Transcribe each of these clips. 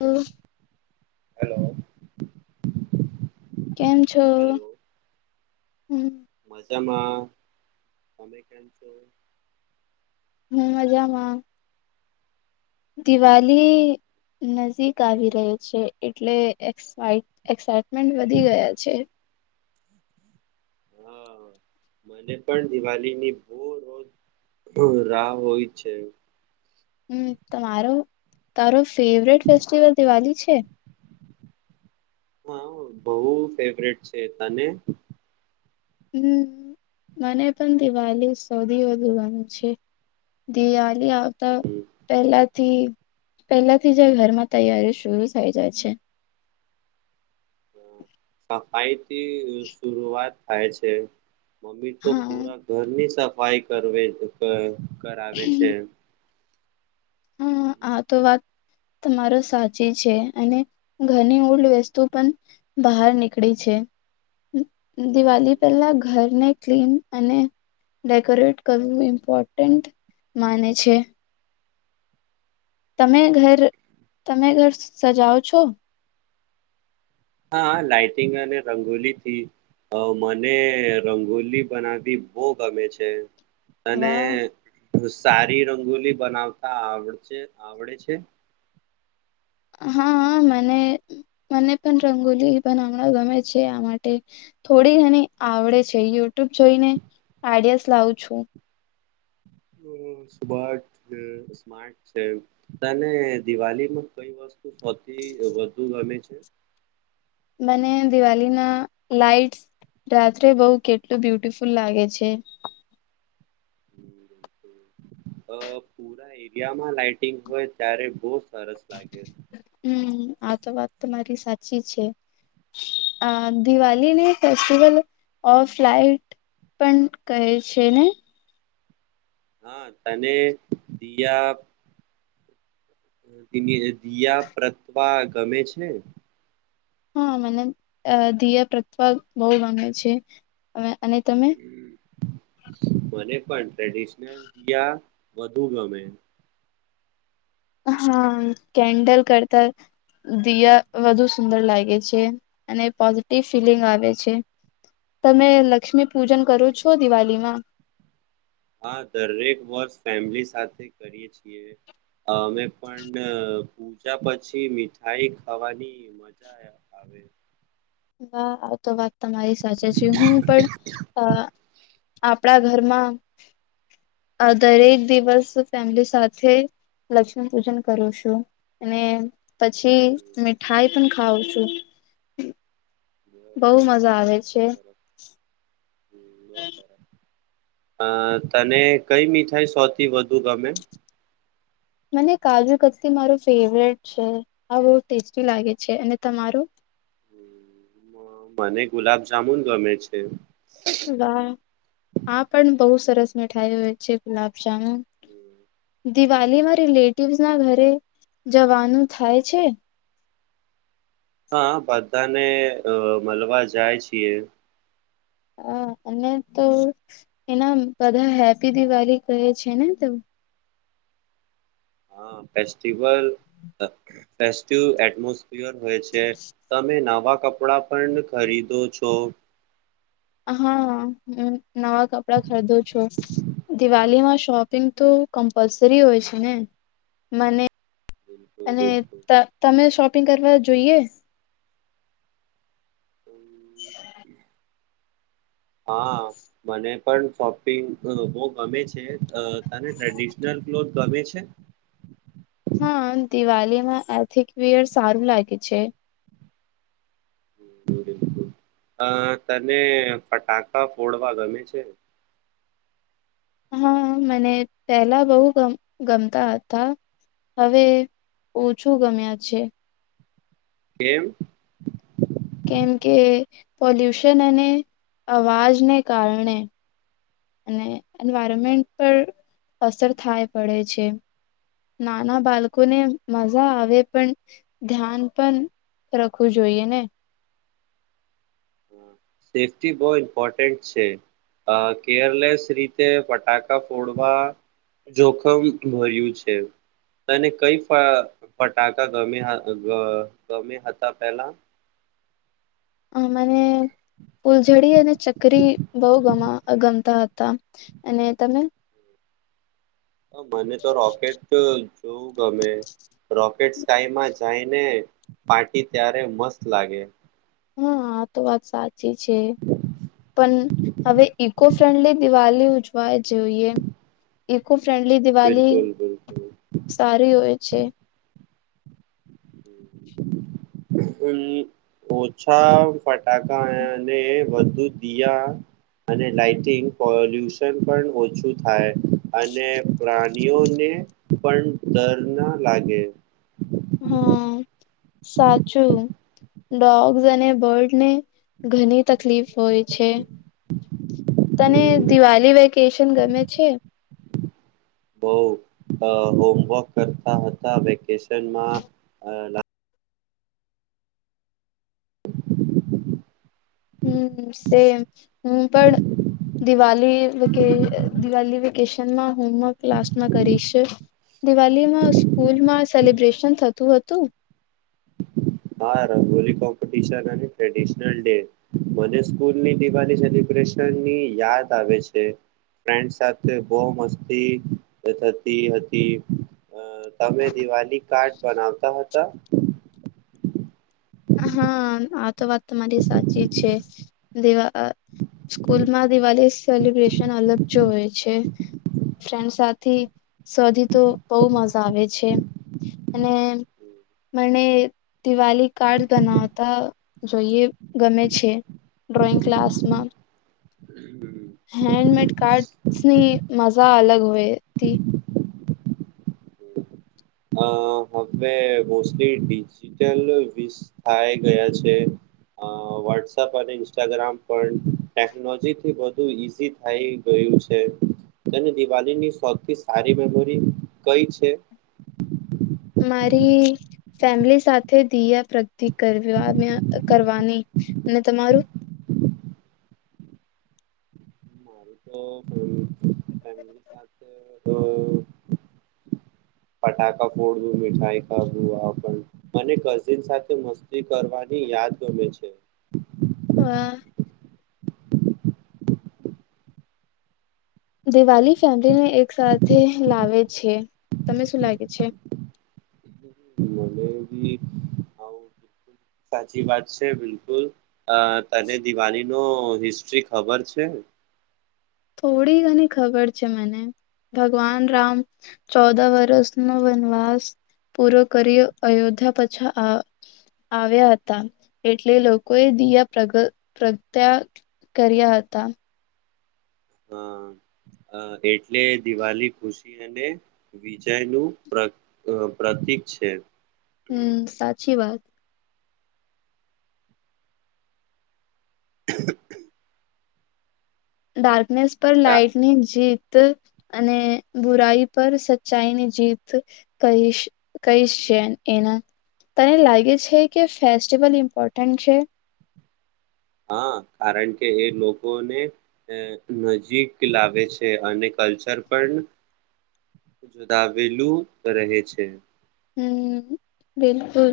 હમ. Hello કેમ છો? Hello હમ. મજામાં તમે કેમ છો? હમ મજામાં. દિવાલી નજીક આવી રહી છે, એટલે એ ન્ટ વધી ગયા છે. હા મને પણ દિવાળીની બહ રોજ રાહ હોય છે. હમ તમારો? તારો ફેવરેટ ફેસ્ટિવલ દિવાળી છે. હા બહ ફેવટ છે તને? હમ, મને પણ દિવાળી સૌથી વધુ ગને છ દિ આવતા પહેલા થી પેલા થી જ ઘરમાં તૈયારી શરુ થઈ જાય છે. [inaudible] [unintelligible] કેવી શુરૂઆત થાય છે. મમ્મી તો હા. પુરા ઘરની સાફ વાઈ કરવે તો કરે. કરાવે છે. હમ આ તો વાત તમાર સાચી છે અને ઘરની ઓલ્ડ વસ્તુ પણ બહાર નીકળી છે. દિવાલી પેલા ઘરને ક્લિન અને ડેકોરેટ કરવું ઇમ્પોર્ટન્ટ માને છે. તમે ઘર તમે ઘર સજાઓ છો? હા લાાઈટિંગ અને રંગોલી થી, અ મને રંગોલી બનાવી બહ ગમે છે. અને વાહ સારી રંગોલી બનાવતા આવડ છે આવડે છે. હા-હા મને-મને પણ રંગોલી બનાવવાનું ગમે છે, આ માટે થોડી ઘણી આવડે છે, યુટ્યુબ જોઈને આઈડિયાસ લાવું છું. અ સ્માર્ટ છે સ્માર્ટ છે તને દિવાલિમાં કઈ વસ્તુ સૌથી વધુ ગમે છે [inaudible] મને દિવાલી ના લાઈટસ રાત્રે બો કેટલું બ્યુટિફુલ લાગે છે. અ પુરા ઇન્ડિયામાં લાાઈટિંગ હોય ત્યારે બો સરસ લાગે. હમ આ તો વાત તમારી સાચી છે, આ દિવાલીને ફેસ્ટિવલ ઓ લઇટ પણ કહે છે ને. હા તને દિયા [unintelligible] દિયા [unintelligible] ગમે છે. હા મને દિયા [unintelligible] બહુ ગમે છે, અને તમે મને પણ. ટ્રેડિશનલ યા વધુ ગમે. હા કેન્ડલ કરતા દિયા વધુ સુંદર લાગે છે અને પોઝિટિવ ફિલિંગ આવે છે. તમે હમ લક્ષ્મી પૂજન કરો છો દિવાલીમાં? હા દરેક વર્ષ ફેમલી સાથે કરીએ છીએ અમે પણ પૂજા પછી મીઠાઈ ખાવાની મજા આવે. [unintelligible] તમારી સાચે છે હું પણ અ આપણા ઘરમાં અ દરેક દિવસ ફેમિલી સાથે લક્ષ્મી પૂજન કરું છું અને પછી હમ, મીઠાઈ પણ ખાવ છું. બવ બહુ મજા આવે છે. બો સારા અ તને કઈ મીઠાઈ સૌથી વધુ ગમે? મને કાજુ કત્લી મારો ફેવરેટ છે આ બવ ટેસ્ટી લાગે છે અને તમારું? હમ, મને ગુલાબજામુન ગમે છે. વાહ આ પણ બવ સરસ મિઠાઈ હોય છે ગુલાબ જામુન. હમ્મ. દિવાલીમાં રિલેટિવ્સ ના ઘરે જવાનું થાય છે? હા બધાને અ મલવા જાય છીએ. હા અને તો એના બધા હેપ્પી દિવાલી કહે છે ને તો હા. ફેસ્ટિવલ [unintelligible] હોય છે તમે નાવા કપડા પણ ખરીદો છો. હા, હું નવા કપડાં ખરીદુ છું. દિવાલીમાં શોપિંગ તો કમ્પલસરી હોય છે ને, મને બિલકુલ અને બિલકુલ ત તમે શો પિંગ કરવા જોઈએ? હા મને પણ શોપિંગ બો ગમે છે તને ટ્રેડિશનલ ક્લોથ ગમે છે? દિવાલીમાં એથિકવિયર સારું લાગે છે. [unintelligible] અ તને ફટાકા ફોડવા ગમે છે? હા મને પેલા બવ ગમ ગમતા હતા હવે ઓછું ગમ્યા છે. કેમ? કેમ કે પોલ્યુશન અને અવાજને કારણે. અને એન્વાયરમેન્ટ પર અસર થાય પડે છે. સેફ્ટી બો ઇમ્પોર્ટન્ટ છે અ કેરલેસ રીતે ફટાકા ફોડવા જોખમ ભર્યું છે અને કઈ અ ફટાકા ગમ્યા ગ ગમ્યા હતા પેલા? અ મને ફૂલઝડી અને ચકરી બઉ ગમ. આ ગમતા હતા અને તમે. મને તો રોકેટ જ. બઉ ગમે રોકેટ સ્કાયમાં જાયને પારટી ત્યારે મસ્ત લાગે. હમ્મ આ તો વાત સા ચી છે પણ હવે એક. ઇકો ફ્રેન્ડલી દિવાળ ઉજવાય જોઈએ ઇકો. ફ્રેન્ડલી દિવાલી બિલકુલ બિલકુલ સારી હોય. છે. હમ્મ બઉ ઓછા ફટાકા અ અને વ તો દિયા અને લઇટિંગ પોલ્યુશન પણ ઓછું થાય અને પ્રાનીઓને પણ ડર ના લાગે. હમ સાચું ડોગ્સ અને બર્ડ ને ઘણી તકલીફ હોય છે. તને દિવાળી વે કેશન ગમે છે. બઉ અ હોમવર્ક કરતા હતા વેકેશનમાં અ હમ સેમ હું પણ દિવાલી કે દિવાલી વેકેશનમાં હોમવર્ક ક્લાસમાં કરીશ દિવાલીમાં સ્કૂલમાં સેલિબ્રેશન થતું હતું. આ રંગોલી કોમ્પિટશન અને ટ્રેડિશનલ ડે મને સ્કૂલની દિવાલી સેલબ્રેશનની યાદ આવે છે ફ્રેન્ડ્સ સાથે બઉ મસ્તી થતી હતી અ તમે દિવાલી કાર્ડ બનાવતા હતા. હા આ તો વાત તમારી સાચી છે દિવા અ સ્કૂલમાં દિવાળી સેલિબ્રેશન અલગ જોએ છે ફ્રેન્ડ સાથે શોધી તો બઉ મજા આવે છે અને મને દિવાળી કાર્ડ બનાવતા જોઈએ ગમે છે ડ્રોઈંગ ક્લાસમાં હેન્ડમેડ કાર્ટસની મજા અલગ હોય તી. અ હવે મોસ્ટલી ડિજિટલ વિઝ થાય ગયા છે અ વોટ્સપ અને ઇન્સ્ટાગ્રામ પણ ટેકનોજીથી વધુ ઈઝી થય ગયું છે તે દિવાલી ની સૌથી સારી મેમોરી કઈ છે? મારી ફેમલી સાથે દિયા પ્રગતિ કરવાના કરવાની અને તમારું મારી તો [unintelligible] ફેમિલી સાથે તો ફટાકા ફોડું મીઠાઈ ખાધું આ પણ અને કઝીન સાથે મસ્તી કરવાની યાદ ગમે છે. વાહ. દિવાલી ફેમલીને એક સાથે લાવે છે તમને શું લાગે છે? મને બી આવું સાચી વાત છે બિલકુલ અ તને દિવાળી નો હિસ્ટ્રી ખબર છે? થોડી ઘણી ખબર છે મને ભગવાન રામ ચૌદ વરસ નો વનવાસ પૂરો કર્યો અયોધ્યા પાછા આવ આવ્યા હતા એટલે લોકોએ દિયા પ્રગ પ્રગટ્યા કર્યા હતા અ અ એટલે દિવાલી ખુશી અને વિજય નું પ્ર પ્રતિક છે હમ સાચી વાત [unintelligible] [inaudible] નેસ પર લાઇટની જીત તું અને બુરાઈ પર સચ્ચાઈની જીત કહીશ કહીશ છે એના તને લાગે છે કે ફેસ્ટિવલ ઇમ્પોર્ટન્ટ છે હા કારણ કે એ લોકોને અ નજીક લાવે છે અને કલ્ચર પણ જુદાવેલું રહે છે હમ બિલકુલ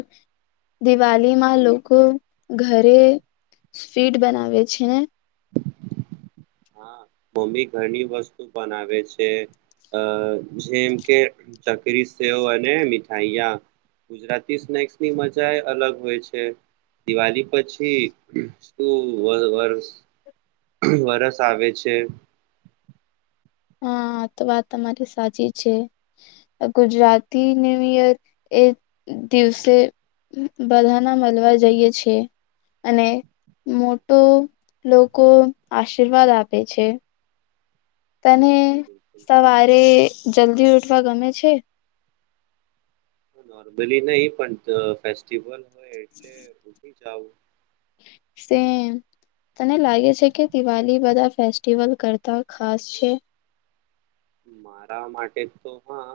દિવાલીમાં લોકો ઘરે સ્વીટ બનાવે છે ને હા મમ્મી ઘણી વસ્તુ બનાવે છે અ જેમ કે ચકરી સેવ અને મીઠાઈયા ગુજરાતી સ્નેક્સની મજા એ અલગ હોય છે દિવાળી પછી શું વર વરસ વરસ આવે છે હા તો વાત તમારી સાચી છે ગુજરાતી ન્યૂ ઈયર એ દિવસે બધાના મળવા જઈએ છે અને મોટો લોકો આશીર્વાદ આપે છે તને બિલકુલ બિલકુલ સવારે જલ્દી ઉઠવા ગમે છે? નોર્મલી નહી પણ અહ જીવન હોય એટલે જાઓ તને લાગે છે કે દિવાળી બધા ફેસ્ટિવલ કરતા ખાસ છે? મારા માટે તો હા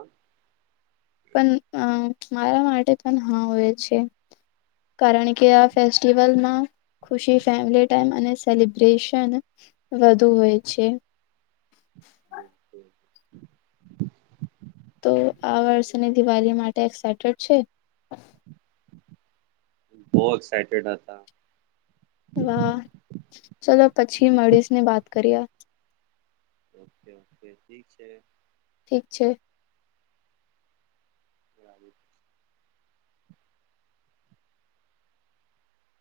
પણ અમ મારા માટે પણ હા હોય છે કારણ કે આ ફેસ્ટિવલમાં ખુશી, ફેમિલી ટાઈમ અને સેલિબ્રેશન વધુ હોય છે [inaudible] તો આ વર્ષની દિવાળી માટે એક્સાઈટેડ છે? બવ એક્સાયટેડ હતા વાહ ચલો પછી મળીશ ને વાત કરી્યા ઓકે ઓકે ઠીક છે ઠીક છે [unintelligible]